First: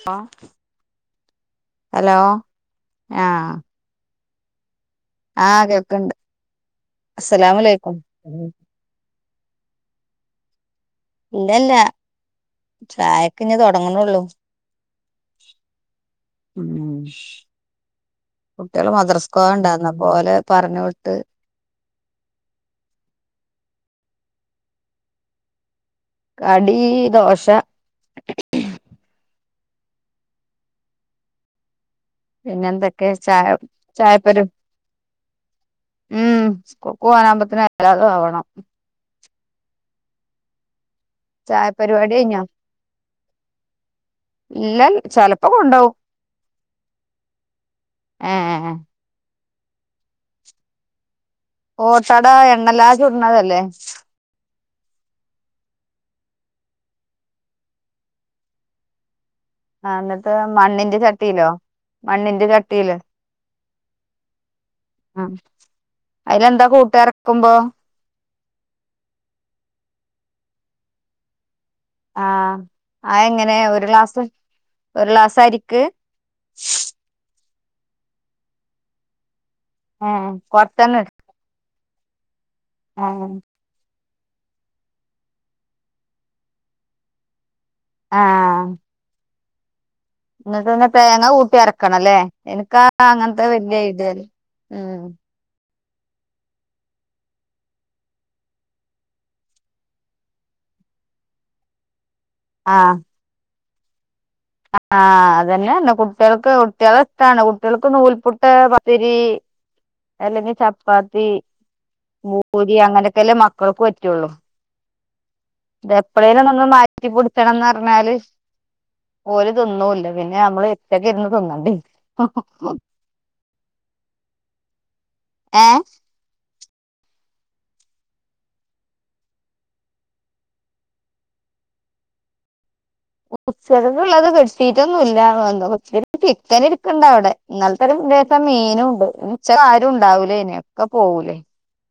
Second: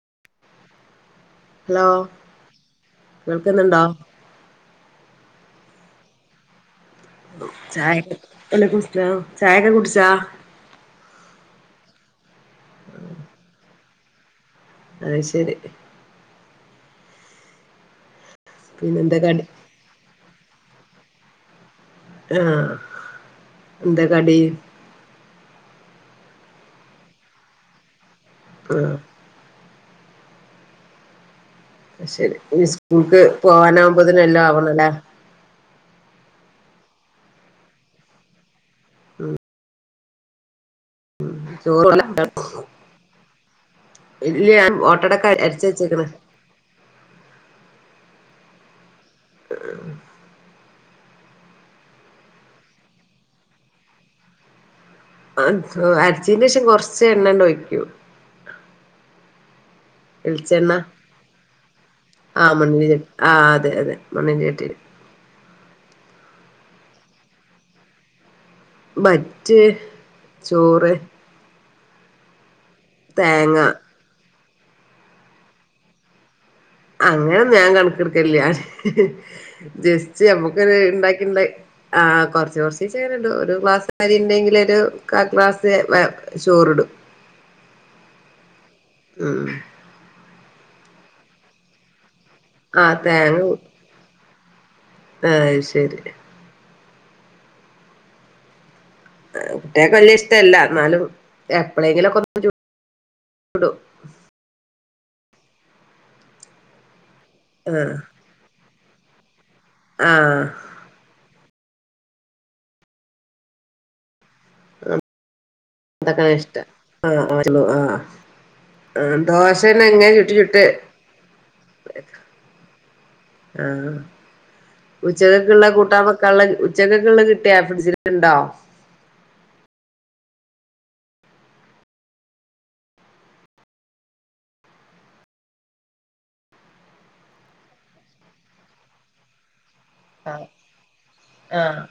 ഹ hello ആ കേൾക്കുന്നുണ്ടോ ആ കേക്കണ്ട് ചായൊക്കെ കുടിചാ ചായൊക്കെ കുടിച്ചാ ഇല്ലല്ല ചായക്ക്ഞി തൊടങ്ങ്ന്നെള്ളു അത് ശരി ഉം കുട്ട്യള് പിന്നെ എന്താ കടി മദ്രസ്കോണ്ടാന്ന് അപ്പോലെ പറഞ്ഞോട്ട് ആ എന്താ കടി കടീ ദോശ ആ ശരി ഇ പിന്നെ എന്തൊക്കെ സ്കൂൾക്ക് ചായ പോവാനാവുമ്പോതിന് എല്ലാം ചായപ്പരും ആവണല്ലേ? ഉം സ്കൂൾക്ക് പോവാനാവുമത്തിന് എല്ലാതും ആവണം. ചായ ചോറ് പരിപാടി കൈഞ്ഞോ? ഞാൻ ഇല്ല ഓട്ടടൊക്കെ ചെലപ്പോ അരച്ച് കൊണ്ടോവും. വെച്ചേക്കണ് ഏ ഏ ഓട്ടട എണ്ണല്ലാതെ ചുട്ണതല്ലേ? ആ അരച്ചീന്റെ ശേഷം കൊറച്ച് എണ്ണണ് ഒഴിക്കും. ആഹ് എന്നിട്ട് വെളിച്ചെണ്ണ മണ്ണിന്റെ ചട്ടിയിലോ മണ്ണിന്റെ ആമണ്ണിന്റെ ചട്ടിയില് ചട്ടീ ആ അതെ അതെ മണ്ണിന്റെറെ ചട്ടീൽ. ആ അയിലെന്താ കൂട്ട എറക്കുമ്പോ? ബറ്റ് ചോറ്. ആ അയെങ്ങനെ തേങ്ങ ഒരു ഗ്ലാസ് ഒരു ഗ്ലാസ് അരിക്ക്. അങ്ങനെ ഞാൻ കണക്കെടുക്കലില്ല. ജസ്റ്റ് നമ്മുക്കൊര് കൊറച്ചെണ്ണ എടു ഇണ്ടാക്കി ണ്ടാക്കി ആ കൊറച്ച് കൊറച്ചീച്ചങ്ങനെ ഇടും ഒരു ഗ്ലാ [unintelligible] കാൽഗ്ലാസ് ചോറിടും. ആ മ് [unintelligible] തേങ്ങ കൂട്ടി അരക്കണം ല്ലേ ഇനിക്കാ ആഹ് തേങ്ങ അങ്ങനത്തെ വല്ല്യ ഐഡ്യല്ല മ് ആഹ് ശരി. കുട്ട്യാക്ക് വല്യ ഇഷ്ടല്ല ന്നാലും എപ്പളേങ്കിലൊക്കെ ആ ടു ടു ആ അതന്നെ പറഞ്ഞെ കുട്ടികൾക്ക് കുട്ടികളെഷ്ടാണ് കുട്ട്യാൾക്ക് ആഹ് നൂൽപുട്ട് പ പത്തിരി ആഹ് അല്ലെങ്കിൽ ചപ്പാത്തി. ഭൂരി അങ്ങനെയൊക്കെല്ലേ മക്കൾക്ക് പറ്റുള്ളു. അങ്ങൻത്തൊക്കെ ഇതെപ്പളേ ഇഷ്ടം ലൊന്ന്മാറ്റി ആഹ് പുടിച്ചണംന്ന് ആഹ് പറഞ്ഞാല്. ആഹ് ഓര് ദോശന്നെ തിന്നൂല ഇങ്ങനെ ചുട്ട് പിന്നെ ചുട്ട് നമ്മള് ഒറ്റക്കിരുന്ന് തിന്നണ്ടേ ആ ഉച്ച കെക്ക് ളള ഏഹ് കൂട്ടാൻ വെക്കാള്ള ഉച്ചക ക്ളത് കിട്ടിയ ഫ്രിഡ്ജില്ണ്ടാ? ഉച്ചക ക്ള്ളത് ബെഡ്ഷീറ്റൊന്നുല്ല ചിക്കനിരിക്കിണ്ടവിടെ ഇന്നലെ ത്തൊരു ലേസം മീനുണ്ട് ആഹ് ഉച്ചക്കാരൂണ്ടാവൂലയ്ന് ഒക്കെ പോവൂലെ? ആഹ്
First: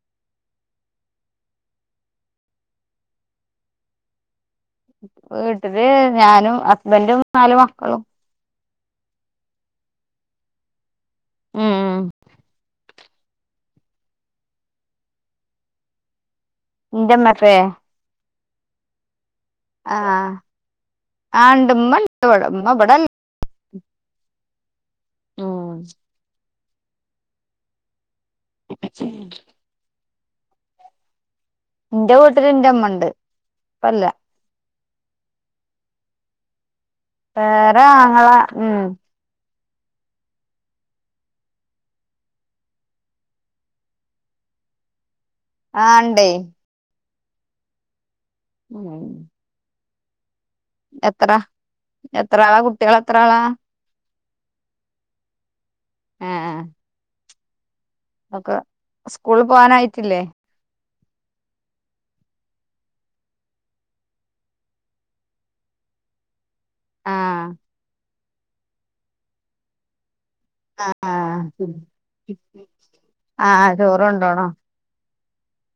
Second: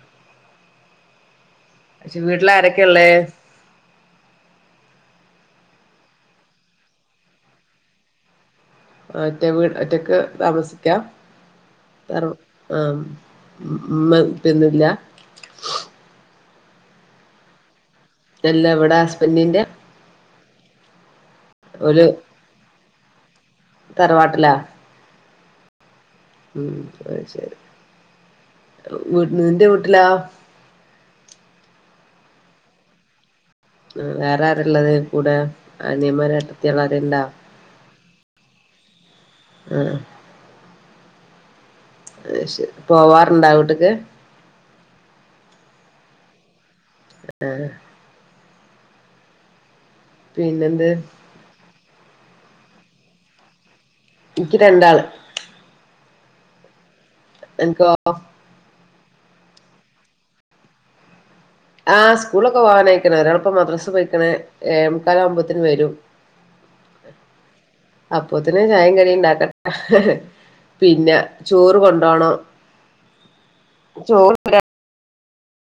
പക്ഷെ വീട്ടില ആരൊക്കേള്ളേ? വീട്ടില് ഞാനും ഹസ്ബൻറും നാല മക്കളും. ഒറ്റ വീട് ഒറ്റക്ക് താമസിക്കാ ഉം വേറെ ആ ഉമ്മേ ഉപ്പേന്നുല്ലാ? ന്റെമ്മേ പ്പേ? ഇല്ല ഇവിടെ ഹസ്ബന്റിന്റെ. ആണ്ടമ്മ ണ്ടിവിടെ ഇമ്മ ഇവി തറവാട്ടിലാ? ആ ആ അ ത്ശരി നിന്റെ വീട്ടിലാ? ന്റെ വീട്ടില് ന്റെമ്മണ്ട്. വേറെ ആരാള്ളത് കൂടെ അനിയൻമാരോ ഏട്ടത്തിയാളോ ആരേലുണ്ടാ? അ ഉം. ഉം. അത്ശരി പോവാറ്ണ്ടാ വീട്ട്ക്ക്? ആ ണ്ടെയ്. ഏ ഉം പിന്നെന്ത് എത്ര എത്ര ആളാ കുട്ടികൾ എത്ര ആളാ? നിക്ക് രണ്ടാള് ആഹ അനക്കോ ഒക്കെ സ്കൂള് പോകാനായിട്ടില്ലേ? ആ് സ്കൂളൊക്കെ പോവാനായിക്കണ ഒരാളപ്പ മദ്രസ പോയിക്കണ ഏഴെമുക്കാലവുമ്പോന് വരും ആഹ അപ്പോത്തിന് ചായ കടി ഉണ്ടാക്കട്ട ഹ ഹ പിന്നെ ആഹ് ചോറ് കൊണ്ടോണം ആഹ് ചോറ് കൊണ്ടോണോ ഒരാ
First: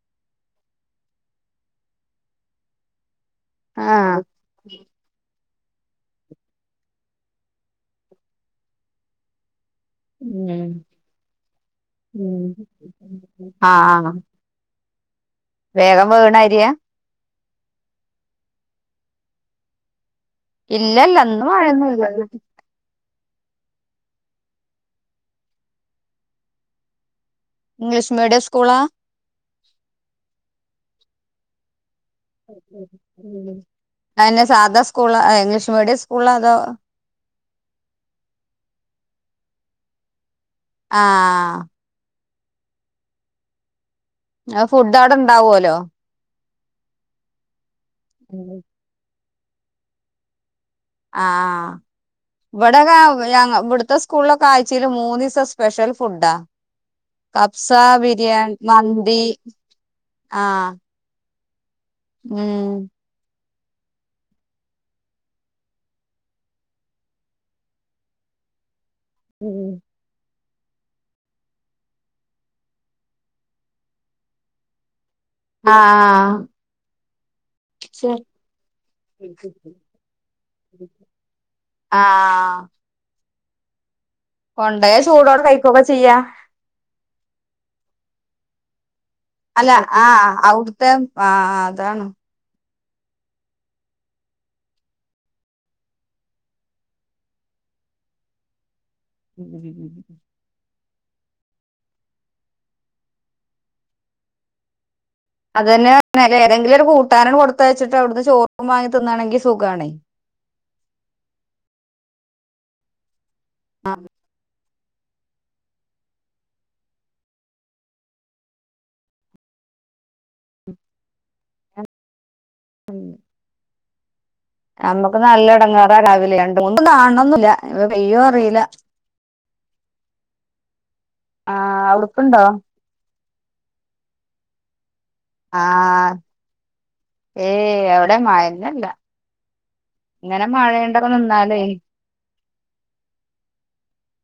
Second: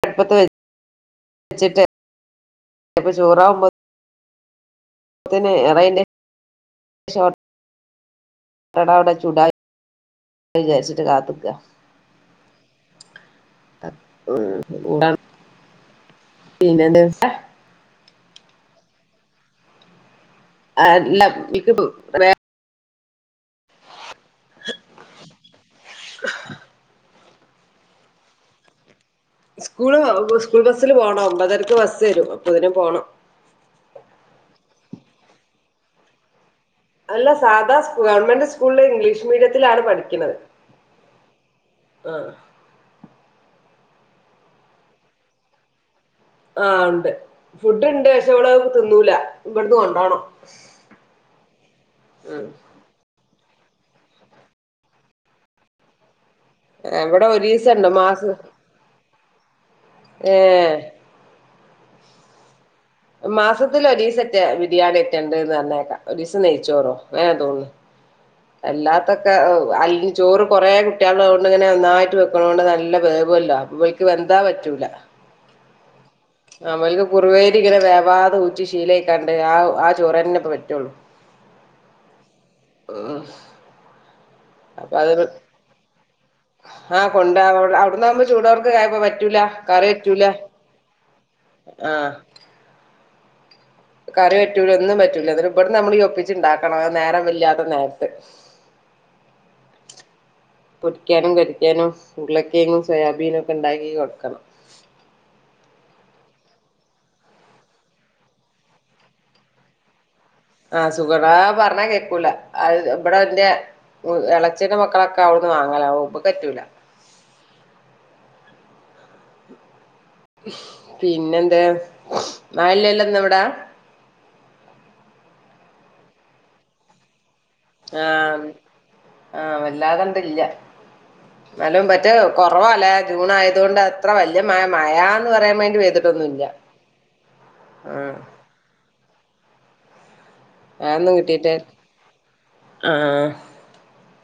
അടുപ്പത്ത് വെച്ചിട്ട്പ്പ ചോറാവുമ്പോ [unintelligible] തന്നെ ഉ ഉ ആഹ [unintelligible] വേഗം വേണ അരിയാ പിന്നെന്ത് ഇല്ലല്ല അല്ല ഇന്നും ഇക്ക് മഴന്നൂല്ല. വേ ഇംഗ്ലീഷ് മീഡിയം സ്കൂളാ? സ്കൂള് സ്കൂൾ ബസ്സില് പോണം ഒമ്പതരക്ക് ബസ്സ് വരും അപ്പതിനു പോണം അതുതന്നെ സാദാ സ്കൂൾ ഇംഗ്ലീഷ് മീഡിയം സ്കൂളാ അതോ, അല്ല സാദാ സ്കൂളാ ഗവണ്മെന്റ് സ്കൂളില് ഇംഗ്ലീഷ് മീഡിയത്തിലാണ് പഠിക്കണത്. ആ.. ആ ആ ഫുഡ് അവിടെ ഇണ്ടാവോലോ..? ആഹ ഉണ്ട് ഫുഡ് ഇണ്ട് പക്ഷേ ഓൾ തിന്നൂല ഇവിടുന്ന് കൊണ്ടോണം. ആഹ ഉം ഇവിടെ - ഇവിടുത്തെ സ്കൂളിലൊക്കെ ആഴ്ചേല് മൂന്നീസം സ്പെഷ്യൽ ഫുഡാ. ഇവിടെ കഫ്സ, ഒരീസണ്ട് മാസ ബിരിയാണി, മന്തി, ആഹ് ഏഹ് ഉം മാസത്തിലോരീ സറ്റെ ബിരിയാണി ഏറ്റേണ്ടന്ന് പറഞ്ഞേക്കാം ഒരു ദീസം നെയിച്ചോറോ ങ്ങനെ തോന്നുന്നു. അല്ലാത്തൊക്കെ അല്ല ചോറ് കുറെേ കുട്ടികളോള്ളോണ്ട് തൊണ്ട് ഇങ്ങനെ നന്നായിട്ട് വെക്കണതൊണ്ട് നല്ല വേവല്ലോ വെന്താ പറ്റൂല ആഹ ഇവല്ക്ക് കുറവരി ഇങ്ങനെ വേവാതെ ഊറ്റി ശീലയ കാണ്ട് ആ ആ ചോറ്ന്നെപ്പ പറ്റുള്ളു. ആഹ ഓഹ് കൊണ്ടേയ ചൂടോടെ കഴിക്കൊക്കെ ചെയ്യാ ആഹ് കൊണ്ട അവിടന്നാകുമ്പോ ചൂടോർക്ക് [unintelligible] പറ്റൂല അല്ല കറിപറ്റൂല ആഹ് അവിടുത്തെ ആഹ് അതാണ് ആഹ കറി പറ്റൂല ഒന്നും പറ്റൂല അതിന് ഇവിടുന്ന് നമ്മള് യ ഒപ്പിച്ച് ഉണ്ടാക്കണം അത് നേരം ഇല്ലാത്ത നേരത്ത് [unintelligible] പൊരിക്കാനും കരിക്കാനും ഉരുളക്കെങ്ങും സോയാബീനും ഒക്കെ ഉണ്ടാക്കി കൊടുക്കണം അതെന്നെ ഏതെങ്കിലും ഒരു കൂട്ടാൻ കൊടുത്തയച്ചിട്ട് അവിടുന്ന് ചോറും വാങ്ങി തിന്നാണെങ്കിൽ സുഖണേ. ആഹ സുഖണ പറഞ്ഞാ കേക്കൂല അത് ഇവിടെ എന്റെ ഇള- ചേച്ചിടെ മക്കളൊക്കെ അവിടുന്ന് വാങ്ങല ഇപ്പ പറ്റൂല പിന്നെന്താ മഴല്ല ല്ല അവിടാ നമ്മക്ക് നല്ല ഇടങ്ങാറാ രാവിലെ രണ്ട കാണണന്നില്ല ആഹ ആഹ വല്ലാതണ്ടില്ല ആഹ് എന്നാലും മറ്റേ അവിടുക്കുണ്ടോ കൊറവാലെ ജൂൺ ആയതോണ്ട് അത്ര വല്യ മഴ മഴന്ന് മഴന്ന് പറയാൻ വേണ്ടി ആഹ് പെയ്തിട്ടൊന്നുമില്ല ഏയ് എവിടെ ആ- മഴന്നല്ല ഇങ്ങനെ മഴയൊണ്ടക്കെ മഴൊന്നും കിട്ടീട്ട് നിന്നാലേ ആഹ്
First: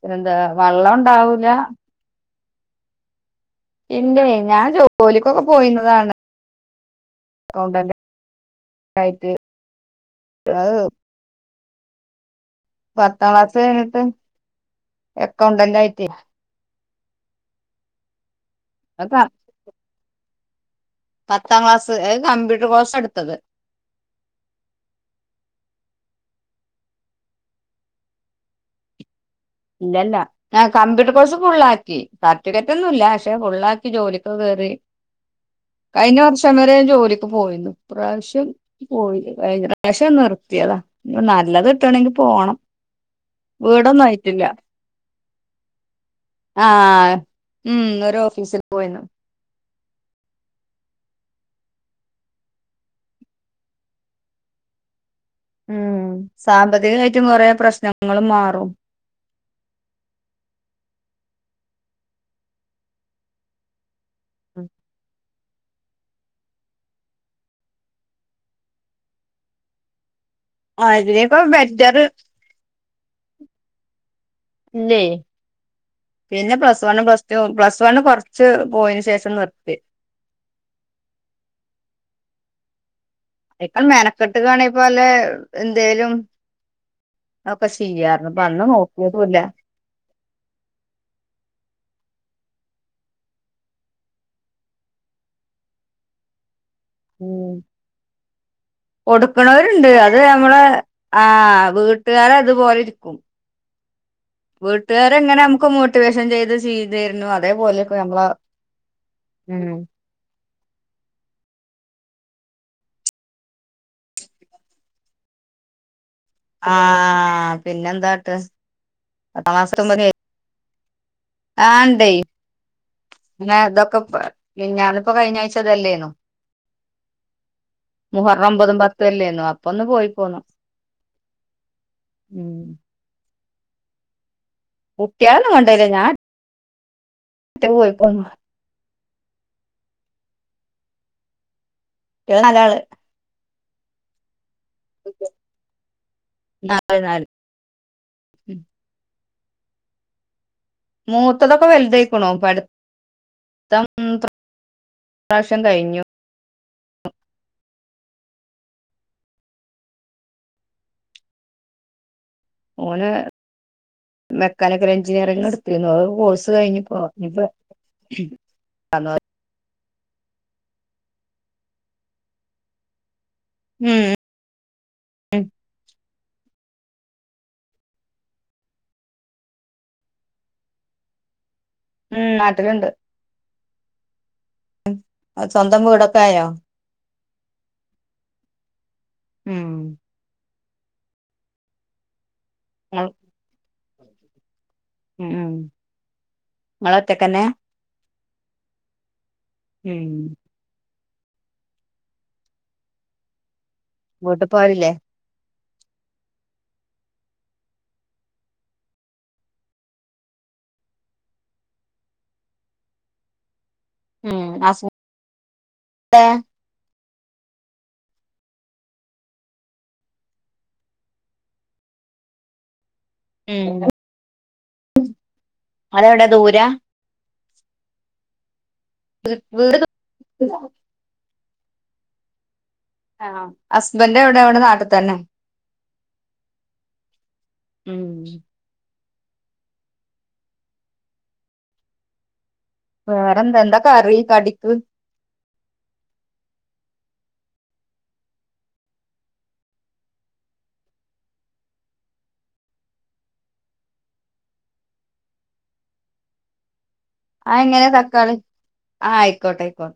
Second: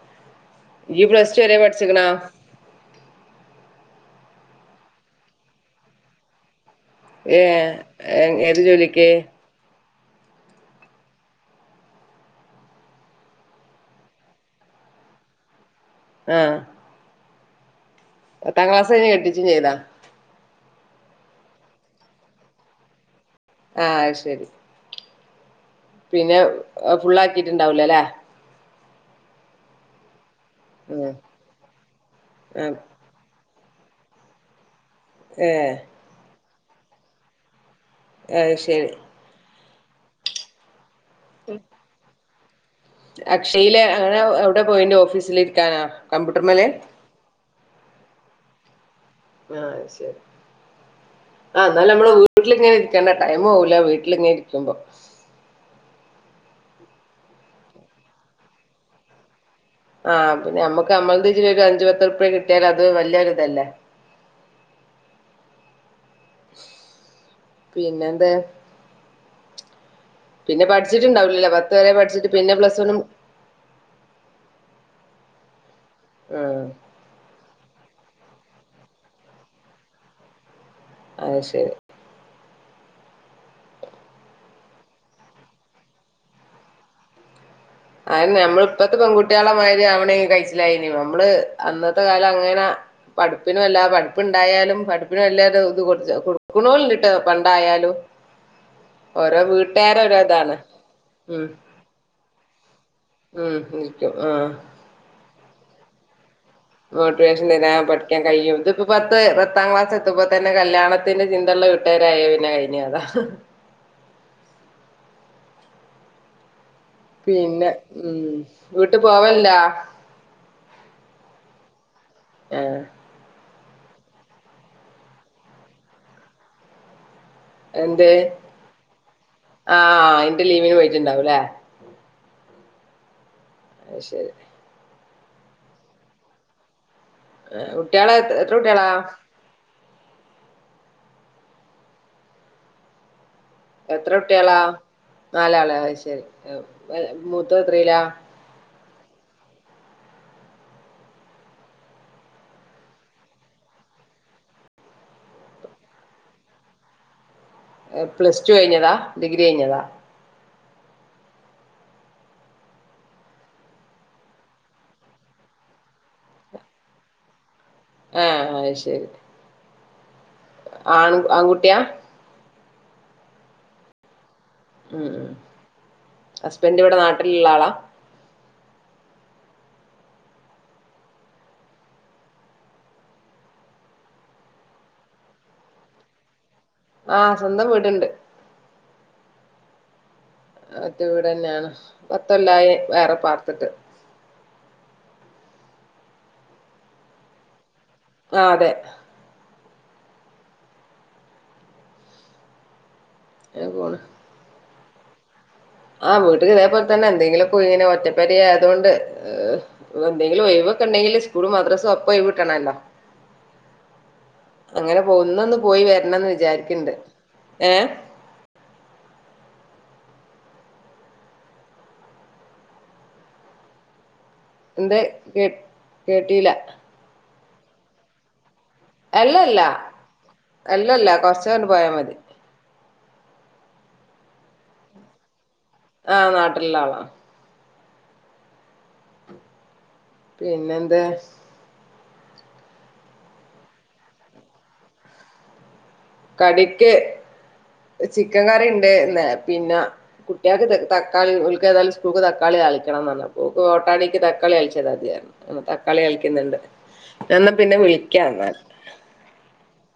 പിന്നെന്താ വെള്ളം ഇയ്യ് പ്ലസ് ടു ഉണ്ടാവൂല വരെ പഠിച്ചിക്കണോ ഇല്ലേ ഞാൻ ജോലിക്കൊക്കെ പോയിരുന്നതാണ് ഏ ഏ ഏത് ജോലിക്ക് അത് പത്താം ക്ലാസ്സ് കഴിഞ്ഞിട്ട് അ ക്കൗണ്ടന്റ് ആയി ആ എട്ടാം ക്ലാസ് കഴിഞ്ഞ് അ കെട്ടിച്ചും ചെയ്താ പത്താം ക്ലാസ് കമ്പ്യൂട്ടർ കോഴ്സ് എടുത്തത് ആ ശരി പിന്നെ ഫുള്ളാക്കിയിട്ടുണ്ടാവില്ലാ അല്ലേ ഇല്ലല്ല ആ കമ്പ്യൂട്ടർ ഉം കോഴ്സ് ഫുള്ളാക്കി സർട്ടിഫിക്കറ്റ് ആഹ് ഒന്നുല്ല പക്ഷെ ഫുള്ളാക്കി ജോലികൊക്കെ കേറി ഏ [unintelligible] ജോലിയ്ക്ക് പോയിരുന്നു. ഈ പ്രാവശ്യം അത് ശരി പോയില്ലാ. ഭയങ്ക കഴിഞ്ഞ പ്രാശ്യം നിർത്തിയതാ നല്ലത് കിട്ടുവാണെങ്കി പോണം അക്ഷയിലെ വീടൊന്നും അങ്ങനെ ആയിട്ടില്ല എവിടെ പോയിന്റെ ഓഫീസില് ഇരിക്കാനാ കമ്പ്യൂട്ടർ മേലെ- ആഹ് ഉം ഓര് ഓഫീസിൽ പോയിരുന്നു ആ ശരി ആഹ് എന്നാലും നമ്മള് വീട്ടിലിങ്ങനെ ഇരിക്കേണ്ട ടൈമ് പോവുല്ലേ വീട്ടിലിങ്ങനേ ഇരിക്കുമ്പോ ഉം സാമ്പത്തികവായിട്ടും കൊറെ പ്രശ്നങ്ങളും മാറും. ആഹ് പിന്നെ നമുക്ക് നമ്മടെ ഇതില് ഒരു അഞ്ചുപത്ത് റുപ്പിയ കിട്ടിയാൽ അത് വല്യയൊരു ഇതല്ലേ. ഉം പിന്നെയെന്താ? പിന്നെ അതിനേക്കാ പഠിച്ചിട്ടുണ്ടാവില്ലല്ലേ പത്ത് വരെ ബെറ്റർ പഠിച്ചിട്ട് പിന്നെ പ്ലസ് വണ്ണും. ഇല്ലേ പിന്നെ ആഹ് plus one plus two plus. One കൊറച്ച് പോയെശേഷം നിർത്തി. അത് ശരി. ഇപ്പൊ മെനക്കെട്ട് കാണൂ ഇപ്പോ അല്ലെ എന്തേലും. ഒക്കെ ചെയ്യാർന്നു അയിന് ഇപ്പ നമ്മള് അന്ന് ഇപ്പത്തെ നോക്കിയതുല്ല പെൺകുട്ടികളെ മാതിരി ആവണേ [unintelligible] നമ്മള് അന്നത്തെ കാലം. അങ്ങനെ പഠിപ്പിനും എല്ലാ പഠിപ്പുണ്ടായാലും പഠിപ്പിനും വലിയത് ഇത് കൊടു കൊടുക്കുന്നവരുണ്ട് പണ്ടായാലും. ഓരോ കൊടുക്കണോവരുണ്ട് വീട്ടുകാരെ അത് ഓരോ ഇതാണ് നമ്മടെ ഉം ആഹ് വീട്ടുകാര് അതുപോലെ. ക്കും ഉം ഇരിക്കും ആഹ് വീട്ടുകാരെ അങ്ങനെ നമുക്ക് മോട്ടിവേഷൻ ചെയ്തു. മോട്ടിവേഷൻ തരാൻ പഠിക്കാൻ കഴിയും, ഇതൊക്കെ പത്ത് പത്താം ഉം ക്ലാസ് എത്തുമ്പോൾ. തന്നെ കല്യാണത്തിന്റെ ചിന്തക്കുള്ള വീട്ടുകാരായി പിന്നെ കഴിഞ്ഞു അതാ. ആഹ് പിന്നെ എന്താട്ട്. വീട്ട് പോവലില്ല [unintelligible] ആഹ് ഉണ്ട്. ആഹ് അന്ന് ഇതൊക്കെ ഇപ്പൊ ഞാനിപ്പോ കഴിഞ്ഞ ആഴ്ച ഇല്ലേന്നു. എന്ത് മുഹറം ഒമ്പതും പത്തും അല്ലായിരുന്നോ അപ്പൊയൊന്ന് പോയി ആഹ് പോന്നു. അയിന്റെ ലീവിന് പോയിട്ടുണ്ടാവുംല്ലേ ഉം അത് ശരി കുട്ടികളെയൊന്നും കൊണ്ടോയില്ല ഞാൻ. ഒറ്റക്ക് പോയി കുട്ടികളെ പോന്നു എത്ര കുട്ടികൾ? കുട്ട്യാള് നാലാള്. എത്ര കുട്ട്യാളാ? നാലാള് അയ് ശരി. മൂത്തോത്രീലാ? മൂത്തതൊക്കെ വൽതായിക്ക്ണു. പ ട്ത്തം ഇ പ്രാവശ്യം കഴിഞ്ഞു. പ്ലസ് ടു കഴിഞ്ഞതാ ഡിഗ്രി കഴിഞ്ഞതാ. ഓന് മെക്കാനിക്കൽ എഞ്ചിനീയറിങ് ഇട്ത്തീന്നു. അയ് കോഴ്സ് കഴിഞ്ഞുപ്പൊ ഇഞ്ഞ്പ്പൊ ഏഹ് അയ് ശരി. ആണ് ആൺകുട്ട്യാ? ഉം. ഉം ഹസ്ബൻഡ് ഇവടെ നാട്ടിലിള്ള ആളാ? ഉം നാട്ടിലണ്ട്. സ്വന്തം വീടൊക്കായോ? ആഹ് സ്വന്തം വീട്ണ്ട്. ഉം. ഒറ്റ വീടന്നേണ്. പത്തൊല്ലായി ഇങ്ങൾ വേറെ പാർത്ത്ട്ട്. ഉം ഉം ഇങ്ങള് ഒറ്റക്കന്നെ. ആഹ് അതെ. ഉം. അങ്ങനെ പോണ് വീട്ട് പോലില്ലേ? ആഹ് വീട്ട്ക്ക് ഇതേപോൽ തന്നെ എന്തെങ്കിലൊക്കെ ഇങ്ങനെ ഒറ്റപ്പെര ആയതോണ്ട് എന്തെങ്കിലും ഒയിവ് ഒക്കെ ഉണ്ടെങ്കില് സ്കൂളും മദ്രസേം ഒപ്പം ഒയിവ് കിട്ടണല്ലോ [inaudible] ഹസ് അങ്ങനെ പോണ് ഇന്ന് ഒന്ന് പോയി വരണന്ന് വിചാരിക്കണ്ട് ഏ ഉം എന്ത്‌ കേ അതെവിടെ കേട്ടില്ല ദൂരാ അല്ലല്ലാ വീട് ദൂരാ അല്ലല്ലാ കൊറച്ചങ്ങണ്ട് പോയ മതി ആ ഹസ്ബന്റ് എവിടെ ഇവിടെ നാട്ടിത്തന്നെ ആ നാട്ടിലിള്ള ആള ഉം പിന്നെന്താ വേറെന്താ എന്താ കറി കടിക്ക് കടിക്ക് ചിക്കൻ കറി ഇണ്ട് പിന്നെ കുട്ടികൾക്ക് തക്കാളി ഓല്ക്ക് ഏതായാലും സ്കൂൾക്ക് തക്കാളി താളിക്കണം അപ്പൊ ഓട്ടടെക്ക് തക്കാളി താളിച്ചതത് മതി പറഞ്ഞ് തക്കാളി താളിക്കിന്നിണ്ട് ന്ന ഞാൻ പിന്നെ അതെങ്ങനെ തക്കാളി വിളിക്കാന്നാൽ ആഹ് ആയിക്കോട്ടെ ആയിക്കോട്ടെ